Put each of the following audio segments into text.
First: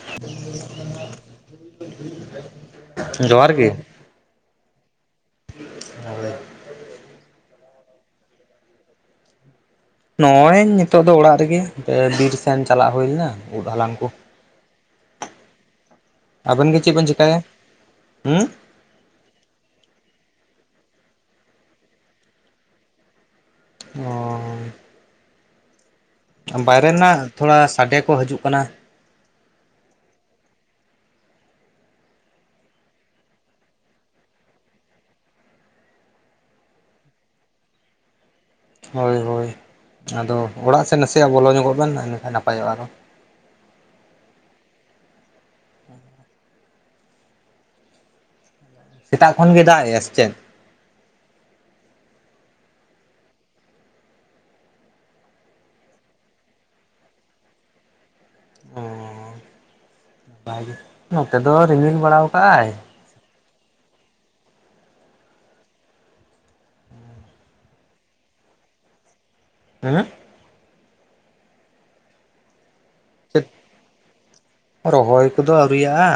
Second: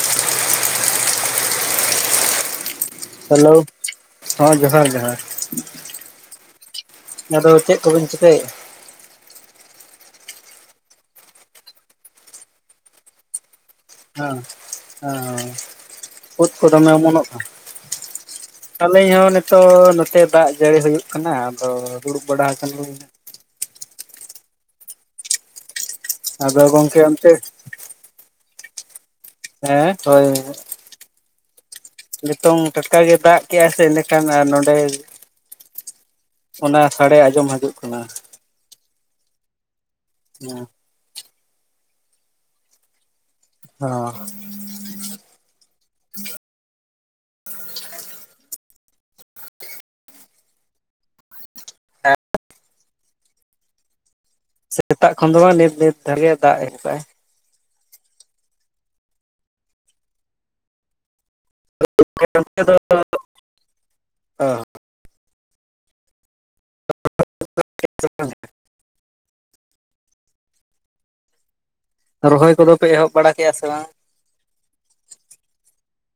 [inaudible] ᱡᱚᱦᱟᱨ ᱦᱮᱞᱳᱣ, ᱜᱮ ᱦᱚᱸ ᱡᱚᱦᱟᱨ ᱡᱚᱦᱟᱨ ᱟᱫᱚ ᱪᱮᱜ ᱠᱚᱵᱤᱱ ᱪᱤᱠᱟᱹᱭᱮᱜ-ᱟ? ᱱᱚᱜ-ᱚᱭ ᱱᱤᱛᱚᱜ ᱫᱚ ᱚᱲᱟᱜ ᱨᱮᱜᱮ ᱮ ᱵᱤᱨ ᱥᱮᱱ ᱪᱟᱞᱟᱜ ᱦᱩᱭ ᱞᱮᱱᱟ᱾ ᱩᱫ ᱦᱟᱞᱟᱝ ᱠᱩ, ᱦᱮᱸ ᱦᱮᱸ ᱩᱫ ᱠᱚ ᱟᱵᱮᱱ ᱜᱮ ᱫᱚᱢᱮ ᱪᱮᱜ ᱵᱮᱱ ᱚᱢᱚᱱᱚᱜ ᱪᱮᱠᱟᱭᱟ? ᱠᱟᱱᱟ ᱩᱸ, ᱟᱹᱞᱤᱧ ᱦᱚᱸ ᱱᱤᱛᱚᱜ ᱱᱚᱛᱮ ᱫᱟᱜᱽ ᱡᱟᱹᱲᱤ ᱦᱩᱭᱩᱜ ᱠᱟᱱᱟ ᱟᱫᱚ ᱫᱩᱲᱩᱵ ᱵᱟᱲᱟ ᱟᱠᱟᱱᱟ ᱞᱤᱧ ᱦᱟᱸᱜ᱾ ᱚᱸᱻ᱾ ᱟᱫᱚ ᱵᱟᱭᱨᱮ ᱜᱚᱝᱠᱮ ᱨᱮᱱᱟᱜ ᱚᱱᱛᱮ ᱛᱷᱚᱲᱟ ᱥᱟᱰᱮ ᱠᱚ ᱦᱟᱹᱡᱩᱜ ᱠᱟᱱᱟ, ᱦᱮᱸ ᱦᱚᱭ ᱦᱮᱸ ᱦᱮᱸᱜ ᱾ ᱱᱤᱛᱚᱝ ᱴᱟᱴᱠᱟ ᱜᱮ ᱫᱟᱜᱽ ᱠᱮᱜ-ᱟᱭ ᱥᱮ ᱤᱱᱟᱹ ᱠᱷᱟᱱ ᱟᱨ ᱱᱚᱸᱰᱮ ᱚᱱᱟ ᱥᱟᱲᱮ ᱟᱸᱡᱚᱢ ᱦᱟᱹᱡᱩᱜ ᱠᱟᱱᱟ᱾ ᱦᱚᱭ ᱦᱚᱭ ᱟᱫᱚ ᱦᱮᱸ ᱚᱲᱟᱜ ᱥᱮᱱ ᱱᱟᱥᱮᱭᱟᱜ ᱵᱚᱞᱚ ᱧᱚᱜᱚᱜ ᱵᱮᱱ ᱤᱱᱟᱹᱠᱷᱟᱱ ᱱᱟᱯᱟᱭᱚᱜ-ᱟ ᱟᱨ ᱦᱚᱸ᱾ ᱚᱸ, ᱦᱮᱸ ᱦᱟᱸᱜ᱾ [inaudible] ᱥᱮᱛᱟᱜ ᱠᱷᱚᱱ ᱜᱮ ᱫᱟᱜᱽ ᱮᱜ-ᱟᱭ ᱥᱮ ᱪᱮᱫ? ᱥᱮᱛᱟᱜ ᱠᱷᱚᱱ ᱫᱚ ᱵᱟᱝ ᱱᱤᱛ ᱱᱤᱛ ᱫᱷᱟᱨ ᱜᱮ ᱫᱟᱜᱽ ᱮᱦᱚᱵ ᱠᱟᱜ-ᱟᱭ᱾ ᱦᱚᱸᱻᱵᱷᱟᱜᱮ ᱱᱚᱛᱮ ᱫᱚ ᱨᱤᱢᱤᱞ ᱵᱟᱲᱟᱣ ᱠᱟᱜ-ᱟᱭ᱾ ᱟᱫᱚ [inaudible] ᱟᱸ ᱨᱚᱦᱚᱭ ᱠᱚᱫᱚ ᱯᱮ ᱮᱦᱚᱵ ᱵᱟᱲᱟ ᱪᱮᱫ ᱠᱮᱜ-ᱟ ᱥᱮ ᱵᱟᱝ? ᱨᱚᱦᱚᱭ ᱠᱚᱫᱚ ᱟᱹᱣᱨᱤᱭᱟᱜ-ᱟ᱾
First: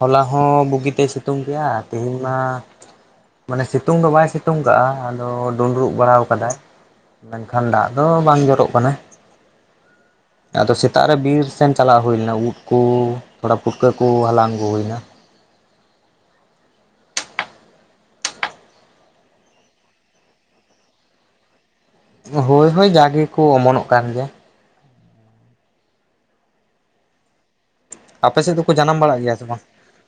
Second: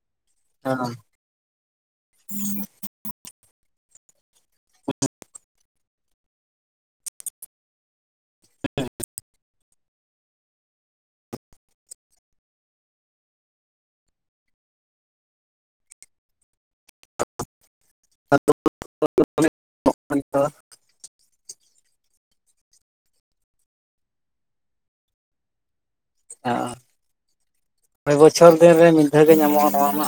ᱦᱚᱞᱟ ᱦᱚᱸ ᱵᱩᱜᱤ ᱦᱮᱸ ᱛᱮᱭ ᱥᱤᱛᱩᱝ ᱠᱮᱜ-ᱟ ᱛᱤᱦᱤᱧ ᱢᱟ, ᱢᱟᱱᱮ ᱥᱤᱛᱩᱝ ᱫᱚ ᱵᱟᱭ ᱥᱤᱛᱩᱝ ᱠᱟᱜ-ᱟ ᱟᱫᱚ ᱰᱩᱸᱰᱨᱩᱵ ᱵᱟᱲᱟᱣ ᱠᱟᱫᱟᱭ ᱢᱮᱱᱠᱷᱟᱱ ᱫᱟᱜᱽ ᱫᱚ ᱵᱟᱝ ᱡᱚᱨᱚᱜ ᱠᱟᱱᱟ᱾ ᱟᱫᱚ ᱥᱮ ᱛᱟᱜ ᱨᱮ ᱵᱤᱨ ᱥᱮᱱ ᱪᱟᱞᱟᱣ ᱦᱩᱭ ᱞᱮᱱᱟ ᱩᱫ ᱠᱚ ᱛᱷᱚᱲᱟ ᱯᱷᱩᱴᱠᱟᱹ ᱠᱩ ᱦᱟᱞᱟᱝ ᱟᱹᱜᱩ ᱦᱩᱭ ᱱᱟ᱾ ᱟᱫᱚ [inaudible] ᱦᱳᱭ ᱦᱳᱭ ᱡᱟᱜᱮ ᱠᱚ ᱚᱢᱚᱱᱚᱜ ᱠᱟᱱ ᱜᱮᱭᱟ᱾ ᱟᱸ ᱳᱭ ᱟᱯᱮ ᱵᱚᱪᱷᱚᱨ ᱥᱮᱫ ᱫᱚᱠᱚ ᱫᱤᱱ ᱨᱮ ᱡᱟᱱᱟᱢ ᱢᱤᱫ ᱫᱷᱟᱹᱣ ᱜᱮ ᱧᱟᱢᱚᱜ-ᱟ ᱱᱚᱣᱟ ᱢᱟ᱾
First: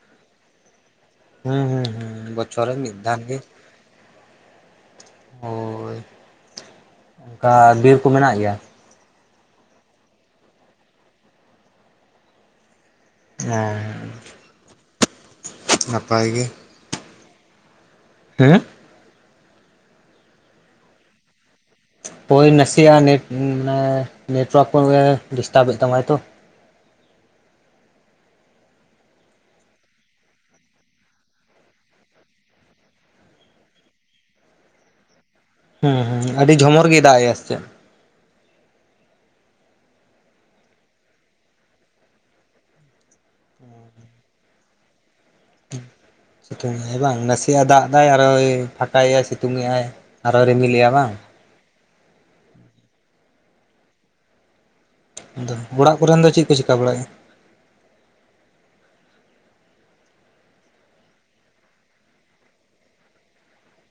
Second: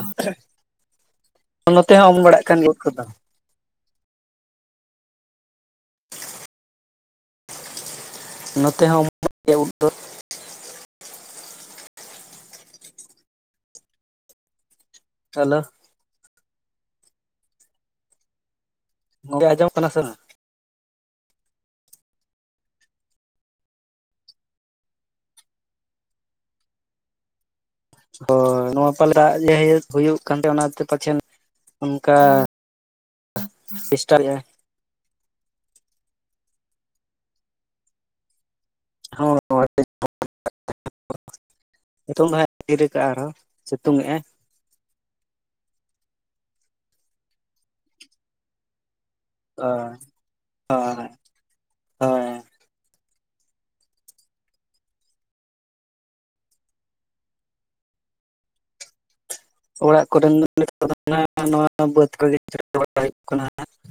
ᱦᱮᱸ ᱦᱮᱸ ᱱᱚᱛᱮ ᱦᱚᱸ ᱚᱢᱚᱱ ᱦᱮᱸ ᱵᱟᱲᱟᱜ ᱠᱟᱱ ᱵᱚᱪᱷᱚᱨ ᱜᱮᱭᱟ ᱨᱮ ᱩᱫ ᱢᱤᱫ ᱠᱚᱫᱚ ᱫᱷᱟᱣ ᱜᱮ᱾ ᱦᱳᱭ ᱚᱝᱠᱟ ᱵᱤᱨ ᱠᱚ ᱢᱮᱱᱟᱜ ᱜᱮᱭᱟ᱾ ᱱᱚᱛᱮ ᱦᱚᱸ ᱚᱢᱚᱱᱚᱜ ᱜᱮᱭᱟ ᱩᱫ ᱫᱚ᱾ ᱦᱮᱸᱻ ᱦᱟᱞᱳ ᱱᱟᱯᱟᱭ ᱜᱮ᱾ ᱩᱸ ᱜᱚᱝᱠᱮ ᱟᱸᱡᱚᱢ ᱠᱟᱱᱟ ᱥᱮ ᱵᱟᱝ? ᱯᱳᱭ ᱱᱟᱥᱤᱭᱟᱜ ᱱᱮᱴ ᱩᱸ ᱢᱟᱱᱮ ᱱᱮᱴᱣᱚᱨᱠ ᱯᱷᱚᱱ ᱨᱮ ᱠᱚᱜᱮ ᱰᱤᱥᱴᱟᱵᱮ ᱛᱟᱢᱟᱭ ᱛᱚ᱾ ᱦᱚᱭ ᱱᱚᱣᱟ ᱯᱟᱞᱮ ᱫᱟᱜᱽ ᱡᱮ ᱦᱤᱡᱩᱜ ᱦᱩᱭᱩᱜ ᱠᱟᱱ ᱛᱮ ᱚᱱᱟᱛᱮ ᱯᱟᱪᱷᱮᱱ ᱚᱱᱠᱟ ᱰᱤᱥᱴᱟᱵᱮᱜ-ᱟᱭ᱾ ᱦᱩᱸ ᱦᱩᱸ ᱦᱩᱸ ᱟᱰᱤ ᱡᱷᱚᱢᱚᱨ ᱜᱮ ᱫᱟᱜᱽ ᱮᱜ-ᱟᱭ ᱥᱮ ᱪᱮᱜ? ᱦᱚᱭ ᱦᱳᱭ ᱟᱹᱰᱤ ᱡᱷᱚᱱᱚᱨ ᱜᱮ ᱫᱟᱜᱽ ᱠᱮᱫᱟᱭ᱾ [inaudible] ᱱᱤᱛᱩᱝ ᱫᱚᱦᱟᱸᱜ ᱛᱷᱤᱨ ᱠᱟᱜ-ᱟ ᱟᱨ ᱦᱚᱸ ᱥᱤᱛᱩᱝᱮᱜᱼᱟᱭ᱾ ᱥᱤᱛᱩᱝᱟᱭ ᱵᱟᱝ ᱱᱟᱥᱤᱭᱟᱜ ᱫᱟᱜᱽ ᱫᱟᱭ ᱟᱨ ᱦᱚᱸᱭ ᱯᱷᱟᱸᱠᱟ ᱭᱟᱭ ᱥᱤ ᱛᱩᱝᱮᱜ-ᱟᱭ ᱦᱳᱭ ᱟᱨ ᱦᱚᱸ ᱨᱤᱢᱤᱞᱮᱜ-ᱟ ᱦᱳᱭ ᱵᱟᱝ᱾ ᱦᱳᱭ ᱟᱫᱚ ᱚᱲᱟᱜ ᱠᱚᱨᱮᱱ ᱫᱚ ᱪᱤᱜ ᱠᱚ ᱪᱤᱠᱟ ᱵᱟᱲᱟᱭᱮᱜ-ᱟ? ᱚᱲᱟᱜ ᱠᱚᱨᱮᱱ [inaudible] [inaudible]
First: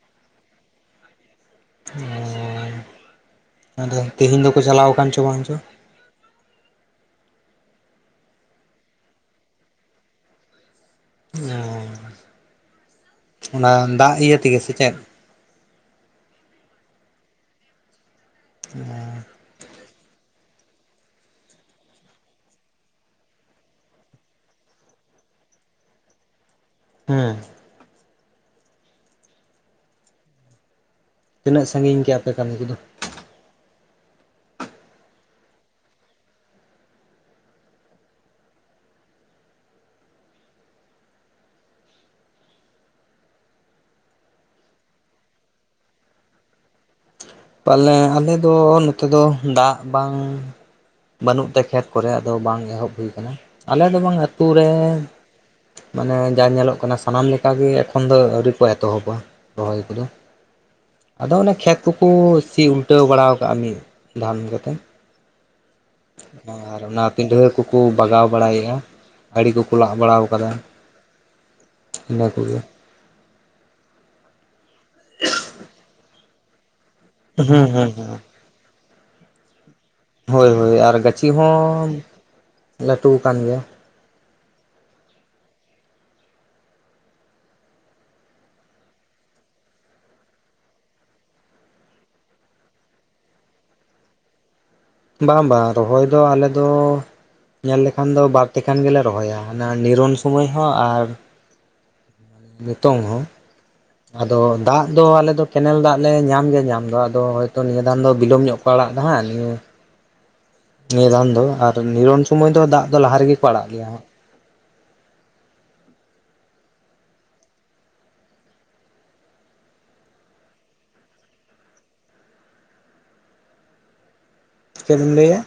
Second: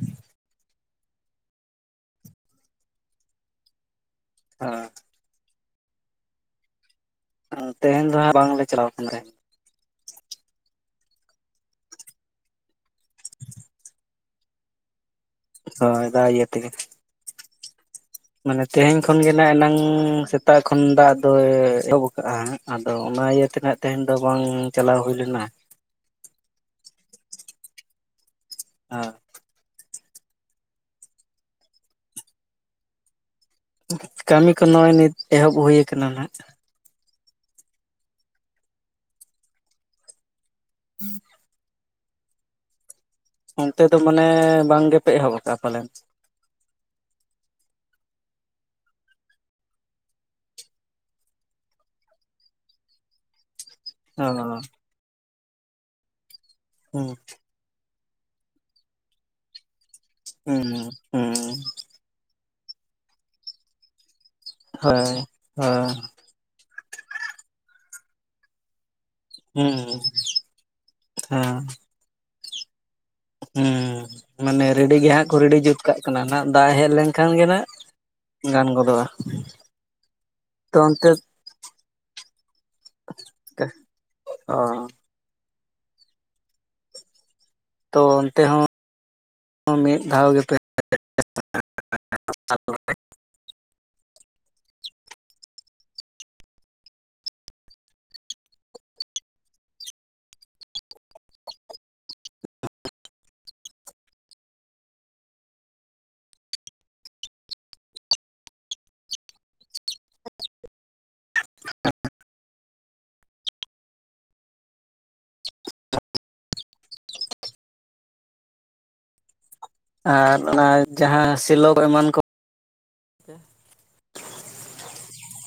ᱚᱸ ᱟᱫᱚ ᱛᱮᱦᱮᱧ ᱫᱚᱠᱚ ᱪᱟᱞᱟᱣ ᱟᱠᱟᱱ ᱪᱚ ᱵᱟᱝ ᱪᱚ? ᱛᱮᱦᱮᱧ ᱫᱚ ᱦᱟᱸᱜ ᱵᱟᱝᱞᱮ ᱪᱟᱞᱟᱣ ᱠᱟᱱ ᱛᱟᱸᱦᱮᱱ᱾ [unintelligible] ᱚᱱᱟ ᱫᱟᱜ ᱤᱭᱟᱹ ᱛᱮᱜᱮ ᱥᱮ ᱪᱮᱫ? ᱦᱳᱭ ᱫᱟᱜ ᱤᱭᱟᱹ ᱛᱮᱜᱮ᱾ ᱢᱟᱱᱮ ᱛᱮᱦᱮᱧ ᱠᱷᱚᱱ ᱜᱮ ᱱᱟᱜ ᱮᱱᱟᱝ ᱥᱮ ᱛᱟᱜ ᱠᱷᱚᱱ ᱫᱟᱜ ᱫᱚᱭ ᱮᱦᱚᱵ ᱠᱟᱜ-ᱟ ᱦᱟᱸᱜ ᱟᱫᱚ ᱚᱱᱟ ᱤᱭᱟᱹᱛᱮ ᱱᱟᱦᱟᱜ ᱛᱮᱦᱮᱧ ᱫᱚ ᱵᱟᱝ ᱪᱟᱞᱟᱣ ᱦᱩᱭ ᱞᱮᱱᱟ᱾ ᱦᱮᱸ᱾ ᱟ ᱛᱤᱱᱟᱹᱜ ᱥᱟᱺᱜᱤᱧ ᱠᱮᱜ-ᱟ ᱯᱮ ᱠᱟᱹᱢᱤ ᱠᱚ ᱫᱚ? ᱠᱟᱹᱢᱤ ᱠᱚ ᱱᱚᱜ-ᱚᱭ ᱱᱤᱛ ᱮᱦᱚᱵ ᱦᱩᱭ ᱠᱟᱱᱟ ᱱᱟᱜ᱾ [inaudible] ᱚᱱᱛᱮ ᱫᱚ ᱢᱟᱱᱮ ᱵᱟᱝ ᱜᱮ ᱯᱮ ᱮᱦᱚᱵ ᱠᱟᱜ-ᱟ ᱯᱟᱞᱮᱱ? ᱯᱟᱞᱮ ᱟᱞᱮ ᱫᱚ ᱱᱚᱛᱮ ᱫᱚ ᱫᱟᱜ ᱵᱟᱝ ᱵᱟᱹᱱᱩᱜ ᱛᱮ ᱠᱷᱮᱛ ᱠᱚᱨᱮ ᱟᱫᱚ ᱵᱟᱝ ᱮᱦᱚᱵ ᱦᱩᱭ ᱠᱟᱱᱟ᱾ ᱟᱞᱮ ᱫᱚ ᱵᱟᱝ ᱟᱹᱛᱩ ᱚ ᱨᱮ ᱢᱟᱱᱮ ᱡᱟ ᱧᱮᱞᱚᱜ ᱠᱟᱱᱟ ᱦᱩᱸ ᱥᱟᱱᱟᱢ ᱞᱮ ᱠᱟ ᱜᱮ ᱮᱠᱷᱚᱱ ᱫᱚ ᱟᱹᱣᱨᱤ ᱠᱚ ᱮᱛᱚᱦᱚᱵᱟ ᱨᱚᱦᱚᱭ ᱠᱚᱫᱚ ᱦᱩᱸ ᱟᱫᱚ ᱦᱩᱸ ᱚᱱᱮ ᱠᱷᱮᱛ ᱠᱩ ᱥᱤ ᱩᱞᱴᱟᱹᱣ ᱵᱟᱲᱟᱣ ᱠᱟᱜ [unintelligible] ᱦᱳᱭ ᱦᱳᱭ᱾ ᱟᱨ ᱚᱱᱟ ᱯᱤᱸᱰᱷᱨᱟᱹ ᱠᱚ ᱠᱩ ᱵᱟᱜᱟᱣ ᱵᱟᱲᱟᱭᱮᱜ-ᱟ, ᱟᱹᱲᱤ ᱦᱩᱸ ᱠᱚᱠᱚ ᱞᱟᱜ ᱵᱟᱲᱟᱣ ᱠᱟᱫᱟ ᱦᱮᱸ ᱤᱱᱟᱹ ᱠᱚᱜᱮ᱾ ᱦᱩᱸ ᱢᱟᱱᱮ ᱨᱮᱰᱤ ᱜᱮ ᱦᱟᱸᱜ ᱠᱚ ᱨᱮᱰᱤ ᱡᱩᱛ ᱠᱟᱜ ᱠᱟᱱᱟ ᱱᱟᱜ ᱫᱟᱜ ᱦᱮᱡ ᱞᱮᱱ ᱠᱷᱟᱱ ᱜᱮ ᱱᱟᱜ ᱦᱩᱸ ᱦᱩᱸ ᱦᱩᱸ ᱜᱟᱱ ᱜᱚᱫᱚᱜ-ᱟ᱾ ᱦᱳᱭ ᱦᱳᱭ ᱟᱨ ᱜᱟᱹᱪᱷᱤ ᱦᱚᱸ ᱞᱟᱹᱴᱩ ᱠᱟᱱ ᱜᱮᱭᱟ᱾ ᱚ᱾ ᱛᱚ ᱚᱱᱛᱮ ᱦᱚᱸ ᱢᱤᱫ ᱫᱷᱟᱣ ᱜᱮᱯᱮ? ᱵᱟᱝ ᱵᱟᱝ ᱨᱚᱦᱚᱭ ᱫᱚ ᱟᱞᱮ ᱫᱚ ᱧᱮᱞ ᱞᱮᱠᱷᱟᱱ ᱫᱚ ᱵᱟᱨ ᱛᱮᱠᱷᱟᱱ ᱜᱮᱞᱮ ᱨᱚᱦᱚᱭᱟ ᱚᱱᱟ ᱱᱤᱨᱚᱱ ᱥᱩᱢᱟᱹᱭ ᱦᱚᱸ ᱟᱨ ᱱᱤᱛᱳᱝ ᱦᱚᱸ᱾ ᱟᱫᱚ ᱫᱟᱜ ᱫᱚ ᱟᱞᱮ ᱫᱚ ᱠᱮᱱᱮᱞ ᱫᱟᱜ ᱞᱮ ᱧᱟᱢ ᱜᱮᱭᱟ ᱧᱟᱢ ᱫᱚ ᱟᱫᱚ ᱦᱚᱭᱛᱚ ᱱᱤᱭᱟᱹ ᱫᱟᱢ ᱫᱚ ᱵᱤᱞᱚᱢ ᱧᱚᱜ ᱠᱟ ᱠᱚ ᱟᱲᱟᱜ ᱫᱟ ᱦᱟᱸᱜ ᱱᱤᱭᱟᱹ ᱱᱤᱭᱟᱹ ᱫᱟᱱ ᱫᱚ ᱟᱨ ᱱᱤᱨᱚᱱ ᱥᱩᱢᱟᱹᱭ ᱫᱚ ᱫᱟᱜ ᱫᱚ ᱞᱟᱦᱟ ᱨᱮᱜᱮ ᱠᱚ ᱟᱲᱟᱜ ᱜᱮᱭᱟ ᱦᱟᱸᱜ᱾ ᱟᱨ ᱚᱱᱟ ᱡᱟᱦᱟᱸ ᱥᱮᱞᱳ ᱮᱢᱟᱱ ᱠᱚ ᱪᱮᱫ ᱵᱤᱱ ᱞᱟᱹᱭᱟ?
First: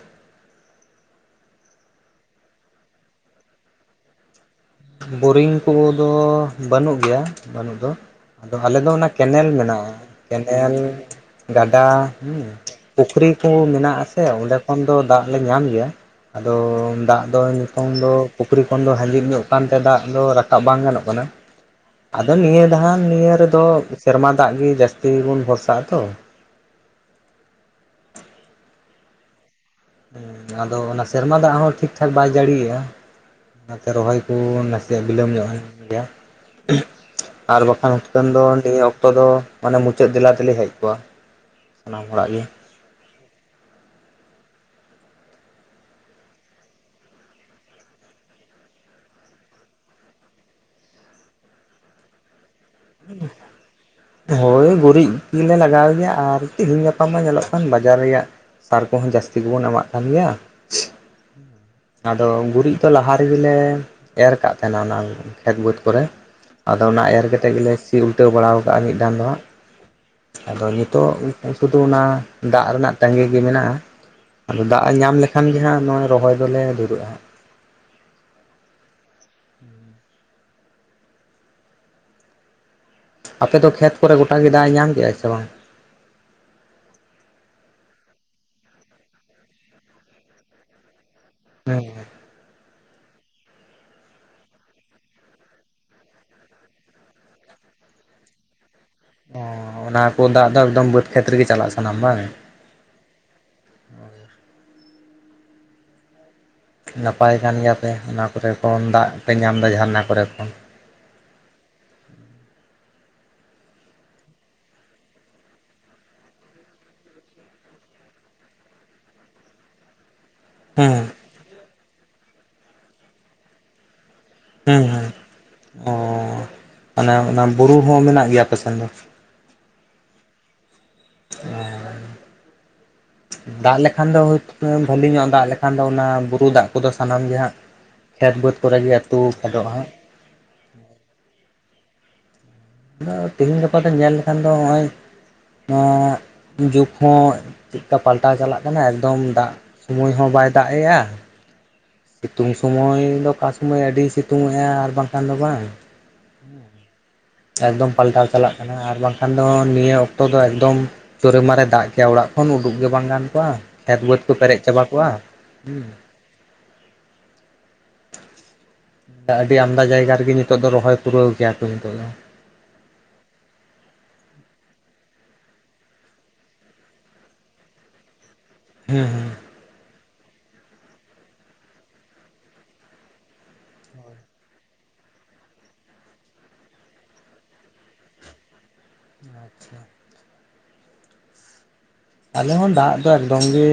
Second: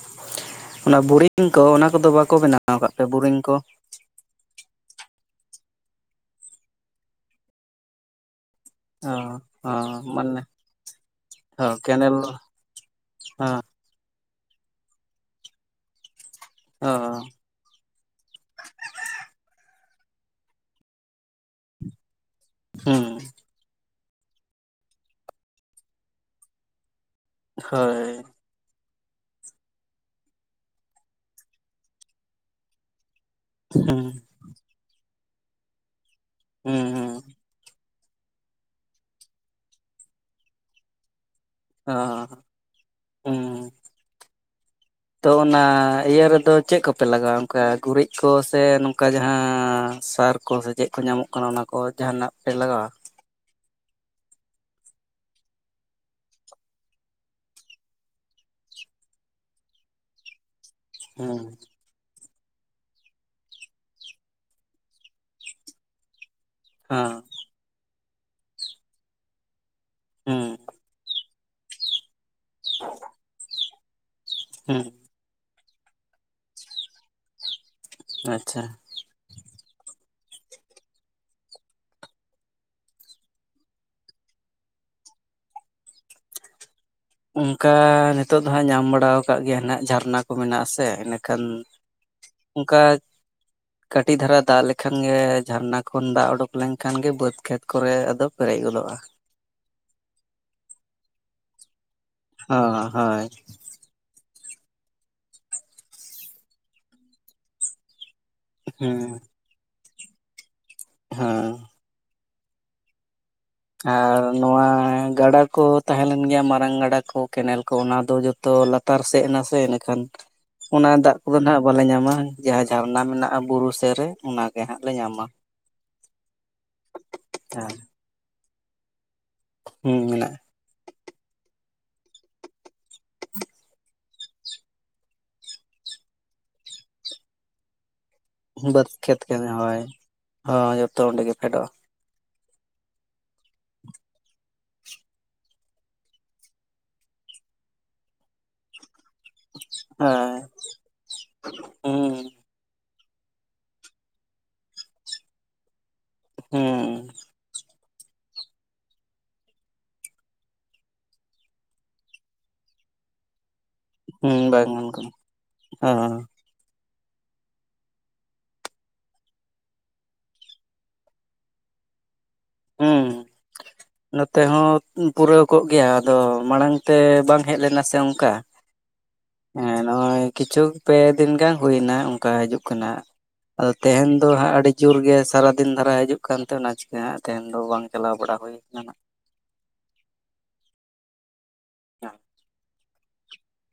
ᱚᱱᱟ ᱵᱚᱨᱤᱝ ᱠᱚ ᱚᱱᱟ ᱠᱚᱫᱚ ᱵᱟᱠᱚ ᱵᱮᱱᱟᱣ ᱠᱟᱜ ᱯᱮᱭᱟ ᱵᱚᱨᱤᱝ ᱠᱚ? ᱵᱚᱨᱤᱝ ᱠᱚ ᱫᱚ ᱵᱟᱹᱱᱩᱜ ᱜᱮᱭᱟ ᱵᱟᱹᱱᱩᱜ ᱫᱚ᱾ ᱟᱫᱚ ᱟᱞᱮ ᱫᱚ ᱚᱱᱟ ᱚ ᱠᱮᱱᱮᱞ ᱚ ᱢᱮᱱᱟᱜ-ᱟ ᱢᱟᱱᱮ ᱠᱮᱱᱮᱞ ᱚ ᱜᱟᱰᱟ ᱠᱮᱱᱮᱞ ᱦᱩᱸ ᱯᱩᱠᱷᱨᱤ ᱠᱚ ᱚ ᱢᱤᱱᱟᱜ-ᱟ ᱥᱮ ᱥᱮ ᱚᱸᱰᱮ ᱠᱷᱚᱱ ᱫᱚ ᱫᱟᱜ ᱞᱮ ᱧᱟᱢ ᱜᱮᱭᱟ ᱟᱫᱚ ᱚ ᱫᱟᱜ ᱫᱚ ᱠᱷᱚᱱ ᱫᱚ ᱯᱩᱠᱷᱨᱤ ᱠᱷᱚᱱ ᱫᱚ [unintelligible] ᱧᱚᱜ ᱠᱟᱱᱛᱮ ᱫᱟᱜ ᱫᱚ ᱨᱟᱠᱟᱵ ᱵᱟᱝ ᱜᱟᱱᱚᱜ ᱠᱟᱱᱟ, ᱟᱫᱚ ᱱᱤᱭᱟᱹ ᱫᱷᱟᱱ ᱦᱩᱸ ᱱᱤᱭᱟᱹ ᱨᱮᱫᱚ ᱥᱮᱨᱢᱟ ᱫᱟᱜ ᱜᱮ ᱡᱟᱹᱥᱛᱤ ᱵᱚᱱ ᱵᱷᱚᱨᱥᱟᱜ ᱟᱛᱚ᱾ ᱦᱳᱭ᱾ ᱦᱩᱸ ᱟᱫᱚ ᱚᱱᱟ ᱥᱮᱨᱢᱟ ᱫᱟᱜ ᱦᱚᱸ ᱴᱷᱤᱠ ᱴᱷᱟᱠ ᱵᱟᱭ ᱡᱟᱹᱲᱤᱭᱮᱜ-ᱟ ᱦᱩᱸ ᱚᱱᱟᱛᱮ ᱨᱚᱦᱚᱭ ᱠᱩ ᱱᱟᱥᱮ ᱵᱤᱞᱚᱢ ᱧᱚᱜ ᱮᱱ ᱜᱮᱭᱟ ᱦᱩᱸ ᱦᱩᱸ ᱟᱨ ᱵᱟᱠᱷᱟᱱ ᱠᱟᱹᱱ ᱫᱚᱱ ᱱᱤᱭᱟᱹ ᱚᱠᱛᱚ ᱫᱚ ᱢᱟᱱᱮ ᱢᱩᱪᱟᱹᱫ ᱫᱮᱞᱟ ᱫᱤᱞᱤ ᱦᱮᱡ ᱠᱚᱼᱟ᱾ ᱦᱚᱸ ᱦᱩᱸ᱾ ᱛᱚ ᱚᱱᱟ ᱤᱭᱟᱹ ᱨᱮᱫᱚ ᱪᱮᱜ ᱠᱚᱯᱮ ᱞᱟᱜᱟᱣᱟ ᱚᱝᱠᱟ ᱜᱩᱨᱤᱡ ᱠᱚ ᱥᱮ ᱱᱚᱝᱠᱟ ᱡᱟᱦᱟᱸ ᱥᱟᱨ ᱠᱚ ᱥᱮ ᱪᱮᱜ ᱠᱚ ᱧᱟᱢᱚᱜ ᱠᱟᱱᱟ ᱚᱱᱟ ᱠᱚ ᱡᱟᱦᱟᱱᱟᱜ ᱯᱮ ᱞᱟᱜᱟᱣᱟ? [unintelligible] ᱦᱳᱭ ᱜᱩᱨᱤᱡ ᱜᱮᱞᱮ ᱞᱟᱜᱟᱣ ᱜᱮᱭᱟ ᱟᱨ ᱛᱮᱦᱮᱧ ᱜᱟᱯᱟ ᱢᱟ ᱧᱮᱞᱚᱜ ᱠᱟᱱ ᱵᱟᱡᱟᱨ ᱨᱮᱭᱟᱜ ᱥᱟᱨ ᱠᱚᱦᱚᱸ ᱡᱟᱹᱥᱛᱤ ᱜᱮ ᱵᱚᱱ ᱮᱢᱟᱜ ᱠᱟᱱ ᱜᱮᱭᱟ᱾ ᱦᱩᱸ᱾ ᱟᱫᱚ ᱜᱩᱨᱤᱡ ᱛᱚ ᱞᱟᱦᱟ ᱨᱮᱜᱮ ᱞᱮ ᱮᱨ ᱠᱟᱜ ᱛᱟᱦᱮᱱᱟ ᱚᱱᱟ ᱠᱷᱮᱛ ᱵᱟᱹᱫᱽ ᱠᱚᱨᱮ᱾ ᱟᱫᱚ ᱚᱱᱟ ᱦᱮᱸ ᱮᱨ ᱠᱮᱛᱮᱜ ᱜᱮᱞᱮ ᱥᱤ ᱩᱞᱴᱟᱹᱣ ᱵᱟᱲᱟᱣ ᱟᱠᱟᱜᱼᱟ ᱢᱤᱜ ᱫᱟᱱ ᱦᱟᱸᱜ, ᱦᱩᱸ ᱟᱫᱚ ᱱᱤᱛᱳᱜ ᱥᱩᱫᱩ ᱚᱱᱟ ᱫᱟᱜ ᱨᱮᱱᱟᱜ ᱛᱟᱸᱜᱤ ᱜᱮ ᱢᱮᱱᱟᱜᱼᱟ, ᱟᱫᱚ ᱦᱩᱸ ᱫᱟᱜ ᱮ ᱧᱟᱢ ᱞᱮᱠᱷᱟᱱ ᱜᱮ ᱦᱟᱸᱜ ᱱᱚᱣᱟ ᱨᱚᱦᱚᱭ ᱫᱚᱞᱮ ᱫᱷᱨᱟᱹᱜᱼᱟ ᱦᱟᱸᱜ᱾ ᱟᱸᱪᱷᱟ᱾ ᱟᱯᱮ ᱫᱚ ᱠᱷᱮᱛ ᱠᱚᱨᱮ ᱜᱚᱴᱟ ᱜᱮ ᱫᱟᱜ ᱮ ᱧᱟᱢ ᱠᱮᱼᱟᱭ ᱥᱮ ᱵᱟᱝ? ᱩᱝᱠᱟ ᱱᱤᱛᱚᱜ ᱫᱚ ᱦᱟᱸᱜ ᱧᱟᱢ ᱵᱟᱲᱟᱣ ᱠᱟᱜ ᱜᱮᱭᱟ ᱱᱟᱜ ᱡᱷᱟᱨᱱᱟ ᱠᱚ ᱢᱮᱱᱟᱜ ᱟᱥᱮ ᱤᱱᱟ ᱠᱷᱟᱱ ᱩᱝᱠᱟ ᱠᱟᱹᱴᱤᱡ ᱫᱷᱟᱨᱟ ᱫᱟᱜ ᱞᱮᱠᱷᱟᱱ ᱜᱮ ᱡᱷᱟᱨᱱᱟ ᱠᱷᱚᱱ ᱫᱟᱜ ᱚᱰᱳᱠ ᱞᱮᱱᱠᱷᱟᱱ ᱜᱮ ᱵᱟᱹᱫᱽ ᱠᱷᱮᱛ ᱠᱚᱨᱮ ᱟᱫᱚ ᱯᱮᱨᱮᱡ ᱜᱚᱫᱚᱜᱼᱟ᱾ ᱚᱸᱻ ᱚᱱᱟ ᱠᱳ ᱫᱟᱜ ᱫᱚ ᱮᱠᱫᱚᱢ ᱵᱟᱹᱫᱽ ᱠᱷᱮᱛ ᱨᱮᱜᱮ ᱪᱟᱞᱟᱜ ᱥᱟᱱᱟᱢ ᱵᱟᱝ? ᱦᱚᱸ ᱦᱳᱭ᱾ [unintelligible] ᱱᱟᱯᱟᱭ ᱠᱟᱱ ᱜᱮᱭᱟ ᱯᱮ ᱚᱱᱟ ᱠᱚᱨᱮ ᱠᱷᱚᱱ ᱫᱟᱜ ᱯᱮ ᱧᱟᱢ ᱫᱟ ᱡᱷᱟᱨᱱᱟ ᱠᱚᱨᱮ ᱠᱷᱚᱱ᱾ ᱦᱚᱸ᱾ ᱟᱨ ᱱᱚᱣᱟ ᱜᱟᱰᱟ ᱠᱚ ᱛᱟᱦᱮᱸ ᱞᱮᱱ ᱜᱮᱭᱟ ᱢᱟᱨᱟᱝ ᱜᱟᱰᱟ ᱠᱚ ᱠᱮᱱᱮᱞ ᱠᱚ ᱚᱱᱟ ᱫᱚ ᱡᱚ ᱛᱚ ᱞᱟᱛᱟᱨ ᱥᱮᱜ ᱱᱟ ᱥᱮᱱ ᱱᱮᱠᱷᱟᱱ᱾ ᱚᱱᱟ ᱦᱮᱸ ᱫᱟᱜ ᱠᱚᱫᱚ ᱱᱟᱜ ᱵᱟᱞᱮ ᱧᱟᱢᱟ, ᱡᱟᱦᱟᱸ ᱡᱷᱟᱨᱱᱟ ᱢᱮᱱᱟᱜᱼᱟ ᱵᱩᱨᱩ ᱥᱮ ᱨᱮ ᱚᱱᱟ᱾ ᱦᱮᱸ ᱦᱮᱸ ᱚᱸᱻ ᱟᱱᱟ ᱚᱱᱟ ᱦᱮᱸ ᱵᱩᱨᱩ ᱦᱚᱸ ᱢᱮᱱᱟᱜ ᱜᱮᱭᱟ ᱟᱯᱮ ᱥᱮᱱ ᱫᱚ? ᱦᱩᱸ ᱢᱮᱱᱟᱜᱼᱟ᱾ [unintelligible] ᱫᱟᱜ ᱞᱮᱠᱷᱟᱱ ᱫᱚ ᱦᱳᱭᱛ ᱮᱸ ᱵᱷᱟᱹᱞᱤ ᱧᱚᱜ ᱫᱟᱜ ᱞᱮᱠᱷᱟᱱ ᱫᱚ ᱚᱱᱟ ᱵᱩᱨᱩ ᱫᱟᱜ ᱠᱚᱫᱚ ᱥᱟᱱᱟᱢ ᱜᱮ ᱦᱟᱸᱜ ᱠᱷᱮᱛ ᱵᱟᱹᱫᱽ ᱠᱚᱨᱮ ᱜᱮ ᱟᱹᱛᱩ ᱯᱷᱮᱰᱚᱜᱼᱟ ᱦᱟᱸᱜ᱾ ᱦᱚᱸ ᱡᱚᱛᱚ ᱚᱸᱰᱮ ᱜᱮ ᱯᱷᱮᱰᱚᱜᱼᱟ᱾ ᱫᱟ ᱛᱮᱦᱮᱧ ᱜᱟᱯᱟ ᱫᱚ ᱧᱮᱞ ᱞᱮᱠᱷᱟᱱ ᱫᱚ ᱦᱚᱸᱼᱚᱭ ᱱᱚᱸᱜ ᱡᱚᱸᱠᱷᱚᱡ ᱪᱤᱜ ᱠᱟᱯ ᱯᱟᱞᱴᱟᱣ ᱪᱟᱞᱟᱜ ᱠᱟᱱᱟ ᱮᱠᱫᱚᱢ ᱫᱟᱜ ᱥᱩᱢᱩᱭ ᱦᱚᱸ ᱦᱳᱭ ᱵᱟᱭ ᱫᱟᱜ ᱮᱼᱟ᱾ ᱦᱩᱸ ᱥᱤᱛᱩᱝ ᱥᱩᱢᱚᱭ ᱫᱚ ᱠᱟ ᱥᱩᱢᱚᱭ ᱟᱹᱰᱤᱭ ᱥᱤᱛᱩᱝ ᱮᱼᱟ ᱟᱨ ᱵᱟᱝ ᱠᱷᱟᱱ ᱫᱚ ᱵᱟᱝ᱾ ᱦᱩᱸ ᱦᱮᱸ ᱮᱠᱫᱚᱢ ᱯᱟᱞᱴᱟᱣ ᱪᱟᱞᱟᱜ ᱠᱟᱱᱟ ᱟᱨ ᱵᱟᱝ ᱠᱷᱟᱱ ᱫᱚ ᱱᱤᱭᱟᱹ ᱚᱠᱛᱚ ᱫᱚ ᱮᱠᱫᱚᱢ ᱪᱳᱨᱮ ᱢᱟᱨᱮ ᱫᱟᱜ ᱠᱮᱼᱟ ᱚᱲᱟᱜ ᱠᱷᱚᱱ ᱩᱰᱩᱠ ᱜᱮ ᱵᱟᱝ ᱜᱟᱱ ᱠᱚᱼᱟ, ᱠᱷᱮᱛ ᱵᱟᱹᱫᱽ ᱠᱚ ᱦᱩᱸ ᱯᱮᱨᱮᱡ ᱵᱟᱝ ᱪᱟᱵᱟ ᱦᱚᱸ ᱠᱚᱜᱼᱟ᱾ [inaudible] ᱟᱹᱰᱤ ᱟᱢᱫᱟ ᱡᱟᱭᱜᱟ ᱨᱮᱜᱮ ᱱᱤᱛᱚᱜ ᱫᱚ ᱨᱚᱦᱚᱭ ᱯᱩᱨᱟᱹᱣ ᱠᱮᱭᱟ ᱠᱚ ᱱᱤᱛᱚᱜ ᱫᱚ᱾ ᱦᱩᱸ᱾ ᱱᱚᱛᱮ ᱦᱚᱸ ᱩᱸ-ᱯᱩᱨᱟᱹᱣ ᱠᱚᱜ ᱜᱮᱭᱟ ᱟᱫᱚ ᱢᱟᱲᱟᱝ ᱛᱮ ᱵᱟᱝ ᱦᱮᱡ ᱞᱮᱱᱟ ᱥᱮ ᱚᱝᱠᱟ᱾ ᱦᱩᱸ-ᱦᱩᱸ᱾ ᱮᱸ ᱱᱚᱼᱚᱭ ᱠᱤᱪᱷᱩ ᱯᱮ ᱫᱤᱱ ᱜᱟᱱ ᱦᱩᱭ ᱱᱟ ᱚᱝᱠᱟ ᱦᱤᱡᱩᱜ ᱠᱟᱱᱟ᱾ ᱟᱫᱚ ᱛᱮᱦᱮᱱ ᱫᱚ ᱦᱟᱸᱜ ᱟᱹᱰᱤ ᱡᱩᱨ ᱜᱮ ᱥᱟᱨᱟ ᱫᱤᱱ ᱫᱷᱟᱨᱟ ᱦᱤᱡᱩᱜ ᱠᱟᱱ ᱛᱮ ᱚᱱᱟ ᱪᱤᱠᱟᱹ ᱦᱟᱸᱜ ᱛᱮᱦᱮᱱ ᱫᱚ ᱵᱟᱝ ᱪᱟᱞᱟᱣ ᱵᱟᱲᱟ ᱦᱳᱭ ᱟᱠᱟᱱᱟ ᱱᱟᱜ ᱾ [inaudible] [inaudible] ᱟᱞᱮ ᱦᱚᱸ ᱫᱟᱜ ᱫᱚ ᱮᱠᱫᱚᱢ ᱜᱮ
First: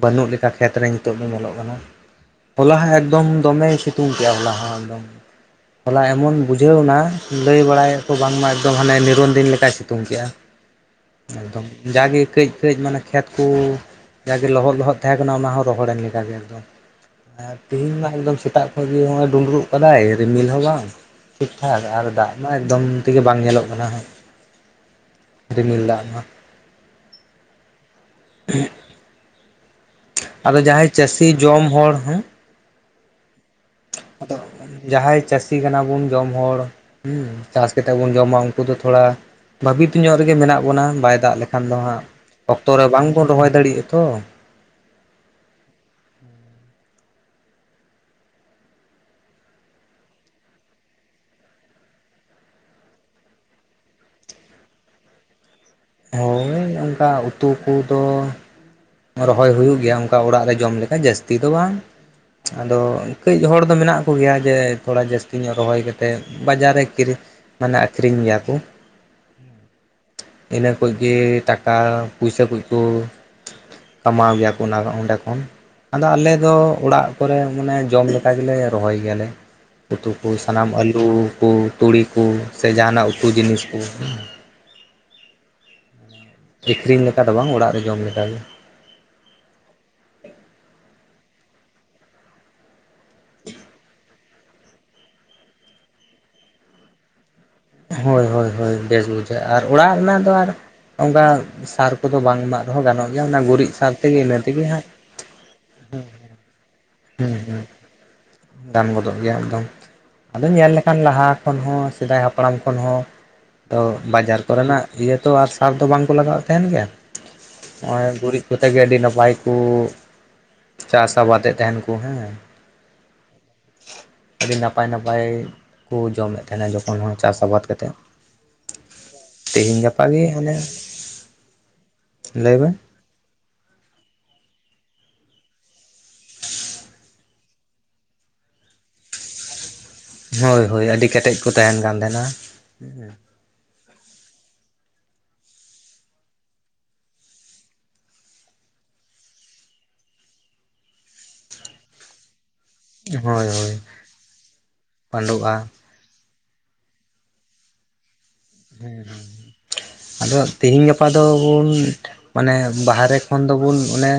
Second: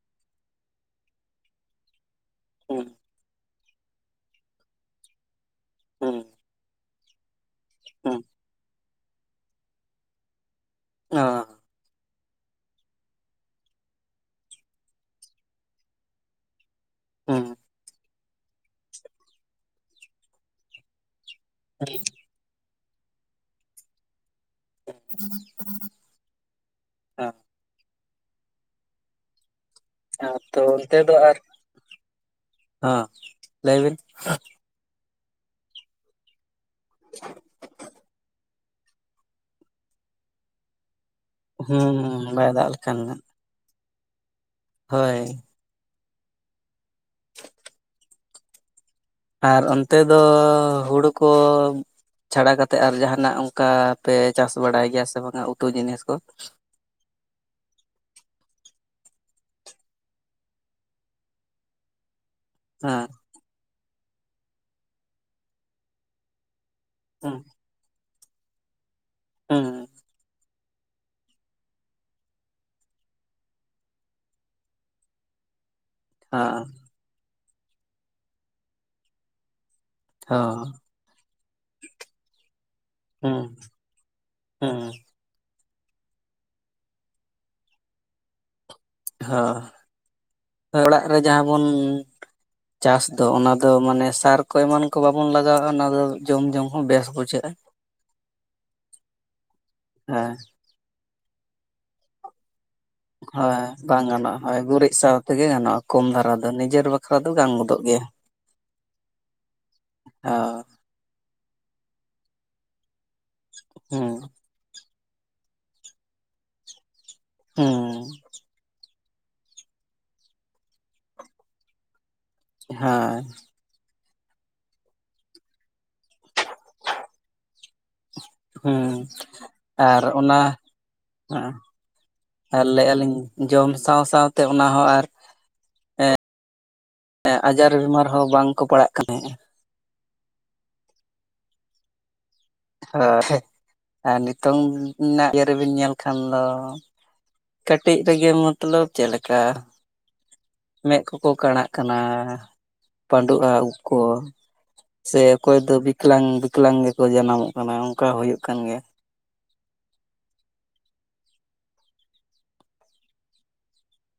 ᱵᱟᱹᱱᱩᱜ ᱞᱮᱠᱟ ᱠᱷᱮᱛ ᱨᱮ ᱱᱤᱛᱚᱜ ᱫᱚ ᱧᱮᱞᱚᱜ ᱠᱟᱱᱟ᱾ ᱦᱚᱞᱟ ᱦᱩᱸ ᱦᱚᱸ ᱮᱠᱫᱚᱢ ᱫᱚᱢᱮᱭ ᱥᱤᱛᱩᱝ ᱠᱮᱜᱼᱟ ᱦᱚᱞᱟ ᱦᱚᱸ ᱮᱠᱫᱚᱢ, ᱦᱚᱞᱟ ᱦᱩᱸ ᱮᱢᱚᱱ ᱵᱩᱡᱷᱟᱹᱣᱱᱟ ᱞᱟᱹᱭ ᱵᱟᱲᱟᱭ ᱟᱠᱚ ᱦᱩᱸ ᱵᱟᱝᱢᱟ ᱮᱠᱫᱚᱢ ᱦᱟᱱᱮ ᱱᱤᱨᱚᱱ ᱫᱤᱱ ᱞᱮᱠᱟᱭ ᱥᱤᱛᱩᱝ ᱠᱮᱜᱼᱟ, ᱚ ᱮᱠᱫᱚᱢ ᱾ ᱡᱟ ᱜᱮ ᱠᱟᱹᱡ ᱠᱟᱹᱡ ᱢᱟᱱᱮ ᱠᱷᱮᱛ ᱠᱳ ᱡᱟᱜᱮ ᱞᱚᱦᱚᱫ ᱞᱚᱦᱚᱫ ᱛᱟᱦᱮᱸ ᱠᱟᱱᱟ ᱚᱱᱟ ᱦᱚᱸ ᱨᱚᱦᱚᱲ ᱮᱱ ᱞᱮᱠᱟ ᱜᱮ ᱮᱠᱫᱚᱢ᱾ ᱦᱩᱸ ᱟᱨ ᱛᱮᱦᱤᱧ ᱢᱟ ᱮᱠᱫᱚᱢ ᱥᱮᱛᱟᱜ ᱠᱷᱚᱡ ᱦᱚᱜᱼᱚᱭ ᱰᱩᱸᱰᱨᱩᱜ ᱠᱟᱫᱟᱭ ᱨᱤᱢᱤᱞ ᱦᱚᱸ ᱵᱟᱝ ᱴᱷᱤᱠ ᱴᱷᱟᱠ ᱟᱨ ᱫᱟᱜ ᱢᱟ ᱮᱠᱫᱚᱢ ᱛᱮᱜᱮ ᱵᱟᱝ ᱧᱮᱞᱚᱜ ᱠᱟᱱᱟ ᱦᱟᱸᱜ ᱾ [inaudible] ᱨᱤᱢᱤᱞ ᱫᱟᱜ ᱢᱟ ᱾ [inaudible] ᱦᱮᱸ ᱟᱫᱚ ᱛᱚ ᱡᱟᱦᱟᱸᱭ ᱚᱱᱛᱮ ᱫᱚ ᱪᱟᱹᱥᱤ ᱟᱨ ᱡᱚᱢ ᱦᱚᱲ ᱦᱮᱸ ᱦᱟᱸ ᱞᱟᱹᱭ ᱵᱤᱱ ᱾ ᱟᱫᱚ ᱡᱟᱦᱟᱸᱭ ᱪᱟᱹᱥᱤ ᱠᱟᱱᱟ ᱵᱚᱱ ᱡᱚᱢ ᱦᱚᱲ ᱦᱩᱸ ᱪᱟᱥ ᱠᱟᱛᱮᱫ ᱵᱚᱱ ᱡᱚᱢᱟ ᱚᱝ ᱠᱩ ᱫᱚ ᱛᱷᱚᱲᱟ ᱵᱷᱟᱵᱤᱛ ᱧᱚᱜ ᱨᱮᱜᱮ ᱢᱮᱱᱟᱜ ᱵᱚᱱᱟ ᱵᱟᱭ ᱫᱟᱜ ᱞᱮ ᱠᱷᱟᱱ ᱫᱚ ᱦᱟᱸᱜ ᱦᱩᱸ ᱵᱟᱭ ᱫᱟᱜ ᱚᱠᱛᱚ ᱨᱮ ᱞᱮᱠᱷᱟᱱ ᱵᱟᱝ ᱵᱚᱱ ᱨᱚᱦᱚᱭ ᱫᱟᱲᱮᱭᱟᱜᱼᱟ ᱛᱚ ᱾ ᱦᱳᱭ ᱾ ᱟᱨ ᱚᱱᱛᱮ ᱫᱚ ᱦᱩᱲᱩ ᱠᱚ ᱪᱷᱟᱲᱟ ᱠᱟᱛᱮᱜ ᱟᱨ ᱡᱟᱦᱟᱱᱟᱜ ᱚᱝᱠᱟ ᱯᱮ ᱪᱟᱥ ᱵᱟᱲᱟᱭ ᱜᱮᱭᱟ ᱥᱮ ᱵᱟᱝᱟ ᱩᱛᱩ ᱡᱤᱱᱤᱥ? ᱠᱚ ᱦᱳᱭ ᱚᱝᱠᱟ ᱩᱛᱩ ᱠᱩᱫᱚ ᱨᱚᱦᱚᱭ ᱦᱩᱭᱩᱜ ᱜᱮᱭᱟ ᱚᱝᱠᱟ ᱚᱲᱟᱜ ᱨᱮ ᱡᱚᱢ ᱞᱮ ᱞᱮᱠᱟ ᱡᱟᱹᱥᱛᱤ ᱫᱚ ᱵᱟᱝ, ᱟᱫᱚ ᱦᱮᱸ ᱠᱟᱹᱡ ᱦᱚᱲ ᱫᱚ ᱢᱮᱱᱟᱜ ᱠᱚᱜᱮᱭᱟ ᱡᱮ ᱛᱷᱚᱲᱟ ᱡᱟᱹᱥᱛᱤ ᱧᱚᱜ ᱨᱚᱦᱚᱭ ᱠᱟᱛᱮᱫ ᱵᱟᱡᱟᱨ ᱨᱮ ᱠᱤᱨᱤᱧ ᱦᱩᱸ ᱢᱟᱱᱮ ᱟᱹᱠᱷᱨᱤᱧ ᱜᱮᱭᱟ ᱠᱚ ᱾ ᱦᱮᱸ ᱾ ᱤᱱᱟᱹ ᱠᱩᱡᱜᱮ ᱴᱟᱠᱟ ᱯᱩᱭᱥᱟᱹ ᱠᱩᱡᱠᱩ ᱠᱟᱢᱟᱣ ᱜᱮᱭᱟ ᱠᱚ ᱚᱱᱟ ᱚᱸᱰᱮ ᱠᱷᱚᱱ ᱾ ᱟᱫᱚ ᱟᱞᱮ ᱫᱚ ᱦᱮᱸ ᱚᱲᱟᱜ ᱠᱚᱨᱮ ᱢᱟᱱᱮ ᱡᱚᱢ ᱞᱮᱠᱟ ᱜᱮᱞᱮ ᱨᱚᱦᱚᱭ ᱜᱮᱭᱟᱞᱮ ᱩᱛᱩ ᱠᱚ ᱦᱚᱸ ᱥᱟᱱᱟᱢ ᱟ ᱞᱩ ᱠᱚ ᱛᱩᱲᱤ ᱠᱚ ᱥᱮ ᱡᱟᱦᱟᱱᱟᱜ ᱩᱛᱩ ᱦᱩᱸ, ᱡᱤᱱᱤᱥ ᱠᱚ ᱦᱩᱸ ᱾ ᱟᱹᱠᱷᱨᱤᱧ ᱞᱮᱠᱟ ᱫᱚ ᱵᱟᱝ ᱚᱲᱟᱜ ᱨᱮ ᱡᱚᱢ ᱞᱮᱠᱟᱜᱮ ᱾ ᱦᱟᱸ, ᱚᱲᱟᱜ ᱨᱮ ᱡᱟᱦᱟᱸ ᱵᱚᱱ ᱪᱟᱥ ᱫᱚ ᱚᱱᱟ ᱫᱚ ᱢᱟᱱᱮ ᱥᱟᱨ ᱠᱚ ᱮᱢᱟᱱ ᱠᱚ ᱵᱟᱵᱚᱱ ᱞᱟᱜᱟᱣᱼᱟ ᱚᱱᱟ ᱫᱚ ᱡᱚᱢ ᱡᱚᱢ ᱦᱚᱸ ᱵᱮᱥ ᱵᱩᱡᱷᱟᱹᱜᱼᱟ ᱾ ᱦᱳᱭ ᱦᱳᱭ ᱦᱳᱭ ᱵᱮᱥ ᱵᱩᱡᱷᱟᱹᱜᱼᱟ ᱟᱨ ᱚᱲᱟᱜ ᱨᱮᱱᱟᱜ ᱫᱚ ᱦᱮᱸ ᱟᱨ ᱚᱝᱠᱟ ᱥᱟᱨ ᱠᱚᱫᱚ ᱵᱟᱝ ᱮᱢᱟᱜ ᱨᱮᱦᱚᱸ ᱜᱟᱱᱚᱜ ᱜᱮᱭᱟ ᱚᱱᱟ ᱦᱳᱭ ᱜᱩᱨᱤᱡ ᱥᱟᱨ ᱵᱟᱝ ᱛᱮᱜᱮ ᱤᱱᱟᱹ ᱜᱟᱱᱚᱜᱼᱟ ᱦᱳᱭ ᱛᱮᱜᱮ ᱦᱟᱸᱜ ᱜᱩᱨᱤᱡ ᱥᱟᱶ ᱛᱮᱜᱮ ᱜᱟᱱᱚᱜᱼᱟ ᱠᱚᱢ ᱫᱷᱟᱨᱟ ᱫᱚ ᱱᱤᱡᱮᱨ ᱵᱟᱠᱷᱨᱟ ᱫᱚ ᱦᱩᱸ ᱜᱟᱱ ᱦᱩᱸ ᱜᱚᱫᱚᱜ ᱜᱮᱭᱟ ᱾ ᱜᱟᱱ ᱜᱚᱫᱚᱜ ᱜᱮᱭᱟ ᱮᱠᱫᱚᱢ, ᱟᱫᱚ ᱦᱳᱭ ᱧᱮᱞ ᱞᱮ ᱠᱷᱟᱱ ᱞᱟᱦᱟ ᱠᱷᱚᱱ ᱦᱚᱸ ᱥᱮᱫᱟᱭ ᱦᱟᱯᱲᱟᱢ ᱠᱷᱚᱱ ᱦᱚᱸ ᱛᱚ ᱦᱩᱸ ᱵᱟᱡᱟᱨ ᱠᱚᱨᱮᱱᱟᱜ ᱤᱭᱟᱹ ᱛᱚ ᱟᱨ ᱥᱟᱨ ᱫᱚ ᱵᱟᱝ ᱠᱚ ᱞᱟᱜᱟᱣᱮᱫ ᱛᱟᱦᱮᱱ ᱜᱮᱭᱟ ᱦᱩᱸ ᱦᱚᱜᱼᱚᱭ ᱜᱩᱨᱤᱡ ᱛᱮ ᱜᱮ ᱟᱹᱰᱤ ᱱᱟᱯᱟᱭ ᱠᱩ ᱪᱟᱥ ᱟᱵᱟᱫᱮᱫ ᱛᱟᱦᱮᱱ ᱠᱚ ᱦᱮᱸ ᱾ ᱦᱮᱸ ᱾ ᱟᱹᱰᱤ ᱱᱟᱯᱟᱭ ᱱᱟᱯᱟᱭ ᱠᱚ ᱡᱚᱢᱮᱫ ᱛᱟᱦᱮᱱᱟ ᱡᱚᱠᱷᱚᱱ ᱦᱚᱸ ᱪᱟᱥ ᱟᱵᱟᱫ ᱠᱟᱛᱮᱫ ᱾ ᱦᱩᱸ ᱟᱨ ᱜᱮ ᱚᱱᱟ ᱚᱱᱮ ᱦᱮᱸ ᱞᱟᱹᱭ ᱟᱨ ᱢᱮ ᱞᱟᱹᱭᱮᱫ ᱟᱞᱤᱧ ᱡᱚᱢ ᱥᱟᱶ ᱥᱟᱶᱛᱮ ᱚᱱᱟ ᱦᱚᱸ ᱟᱨ ᱦᱮᱸ ᱟᱡᱟᱨ ᱵᱤᱢᱟᱨ ᱦᱚᱸ ᱵᱟᱝᱠᱚ ᱯᱟᱲᱟᱜ ᱠᱟᱱᱮ ᱾ ᱦᱳᱭ ᱦᱳᱭ ᱟᱹᱰᱤ ᱠᱮᱴᱮᱡ ᱠᱚ ᱛᱟᱦᱮᱱ ᱠᱟᱱ ᱛᱷᱮᱱᱟ ᱾ ᱚ ᱦᱳᱭ ᱟᱨ ᱱᱤᱛᱚᱝᱱᱟᱜ ᱤᱭᱟᱹ ᱨᱮᱵᱤᱱ ᱧᱮᱞ ᱠᱷᱟᱱ ᱫᱚ ᱾ ᱠᱟᱹᱴᱤᱡ ᱨᱮᱜᱮ ᱢᱚᱛᱞᱚᱵ ᱪᱮᱜ ᱞᱮᱠᱟ? ᱢᱮᱫ ᱠᱚᱠᱚ ᱠᱟᱲᱟᱜ ᱠᱟᱱᱟ ᱾ ᱦᱳᱭ ᱯᱟᱸᱰᱩᱜᱼᱟ ᱩᱵ ᱦᱳᱭ ᱠᱚ ᱥᱮ ᱚᱠᱚᱭ ᱯᱟᱺᱰᱩᱜᱼᱟ ᱫᱚᱵᱤ ᱤᱠᱞᱟᱝ ᱵᱤᱠᱞᱟᱝ ᱜᱮᱠᱚ ᱡᱟᱱᱟᱢᱚᱜ ᱠᱟᱱᱟ ᱚᱝᱠᱟ ᱦᱩᱭᱩᱜ ᱠᱟᱱ ᱜᱮ ᱾ ᱦᱩᱸ ᱦᱩᱸ [inaudible] ᱟᱫᱚ ᱛᱮᱦᱤᱧ ᱜᱟᱯᱟ ᱫᱚᱵᱚᱱ ᱢᱟᱱᱮ ᱵᱟᱦᱮᱨᱮ ᱠᱷᱚᱱ ᱫᱚᱵᱚᱱ ᱚᱱᱮ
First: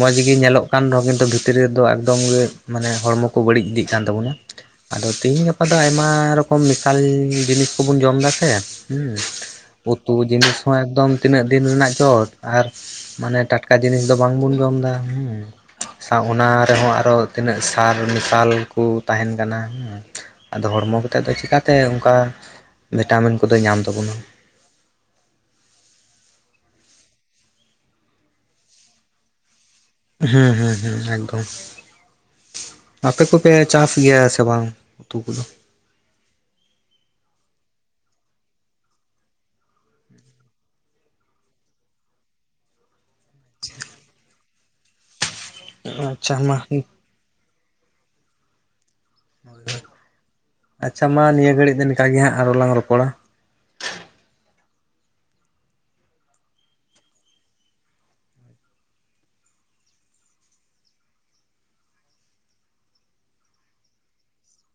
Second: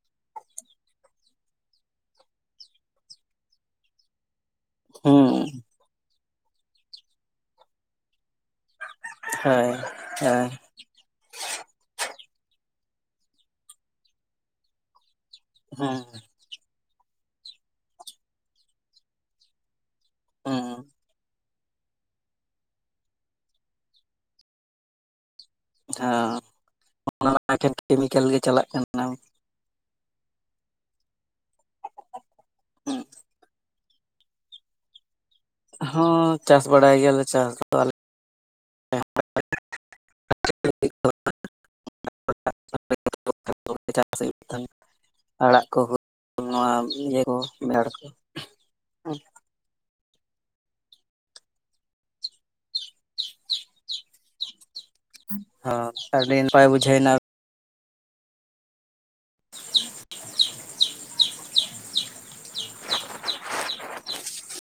ᱢᱚᱸᱡᱽ ᱜᱤ ᱧᱮᱞᱚᱜ ᱠᱟᱱ ᱫᱚ ᱠᱤᱱᱛᱩ ᱵᱷᱤᱛᱨᱤ ᱨᱮᱫᱚ ᱮᱠᱫᱚᱢ ᱜᱮ ᱢᱟᱱᱮ ᱦᱚᱲᱢᱚ ᱠᱚ ᱵᱟᱹᱲᱤᱡ ᱤᱫᱤᱜ ᱠᱟᱱ ᱛᱟᱵᱚᱱᱟ ᱾ ᱟᱫᱚ ᱛᱤᱦᱤᱧ ᱦᱩᱸ ᱜᱟᱯᱟ ᱫᱚ ᱟᱭᱢᱟ ᱨᱚᱠᱚᱢ ᱢᱮᱥᱟᱞ ᱡᱤᱱᱤᱥ ᱠᱚᱵᱚᱱ ᱡᱚᱢ ᱫᱟᱥᱮ ᱦᱩᱸ ᱦᱳᱭ ᱾ ᱩᱛᱩ ᱦᱳᱭ ᱡᱤᱱᱤᱥ ᱦᱚᱸ ᱮᱠᱫᱚᱢ ᱛᱤᱱᱟᱹᱜ ᱫᱤᱱ ᱨᱮᱱᱟᱜ ᱪᱚ ᱟᱨ ᱢᱟᱱᱮ ᱴᱟᱴᱠᱟ ᱡᱤᱱᱤᱥ ᱫᱚ ᱵᱟᱝᱵᱚᱱ ᱡᱚᱢ ᱫᱟ ᱦᱩᱸ ᱦᱩᱸ ᱾ ᱥᱟᱶ ᱚᱱᱟ ᱨᱮᱦᱚᱸ ᱟᱨᱚ ᱛᱤᱱᱟᱹᱜ ᱥᱟᱨ ᱢᱮᱥᱟᱞ ᱠᱩ ᱛᱟᱦᱮᱱ ᱠᱟᱱᱟ ᱦᱩᱸ ᱾ ᱦᱩᱸ ᱟᱫᱚ ᱦᱚᱲᱢᱚ ᱠᱚᱛᱮᱫ ᱫᱚ ᱪᱤᱠᱟᱛᱮ ᱚᱝᱠᱟ ᱵᱷᱤᱴᱟᱢᱤᱱ ᱠᱚᱫᱚ ᱧᱟᱢ ᱛᱟᱵᱚᱱᱟ ᱾ ᱦᱚᱸ ᱚᱱᱟ ᱮᱠᱷᱮᱱ ᱠᱮᱢᱤᱠᱮᱞ ᱜᱮ ᱪᱟᱞᱟᱜ ᱠᱟᱱᱟ ᱾ ᱦᱮᱸ ᱦᱮᱸ ᱦᱮᱸ ᱮᱠᱫᱚᱢ ᱾ ᱟᱯᱮ ᱠᱚᱯᱮ ᱪᱟᱥ ᱜᱮᱭᱟ ᱥᱮ ᱵᱟᱝ ᱩᱛᱩ ᱠᱚᱫᱚ? ᱦᱚᱸ ᱪᱟᱥ ᱵᱟᱲᱟᱭ ᱜᱮᱭᱟᱞᱮ ᱪᱟᱥ ᱫᱚ ᱟᱞᱮ [inaudible] [inaudible] [inaudible] ᱟᱲᱟᱜ ᱠᱚᱠᱚ ᱟᱪᱪᱷᱟ ᱢᱟ [inaudible] ᱤᱭᱟᱹ ᱠᱚ ᱵᱷᱮᱲ ᱠᱚ ᱾ [inaudible] ᱟᱪᱪᱷᱟ ᱢᱟ ᱱᱤᱭᱟᱹ ᱜᱷᱟᱹᱲᱤᱡ ᱫᱚ ᱱᱤᱝᱠᱟ ᱜᱮ ᱦᱟᱸᱜ ᱟᱨᱚ ᱞᱟᱝ ᱨᱚᱯᱚᱲᱟ ᱾ ᱦᱚᱸ ᱟᱹᱰᱤ ᱱᱟᱯᱟᱭ ᱵᱩᱡᱷᱟᱹᱣᱱᱟ ᱾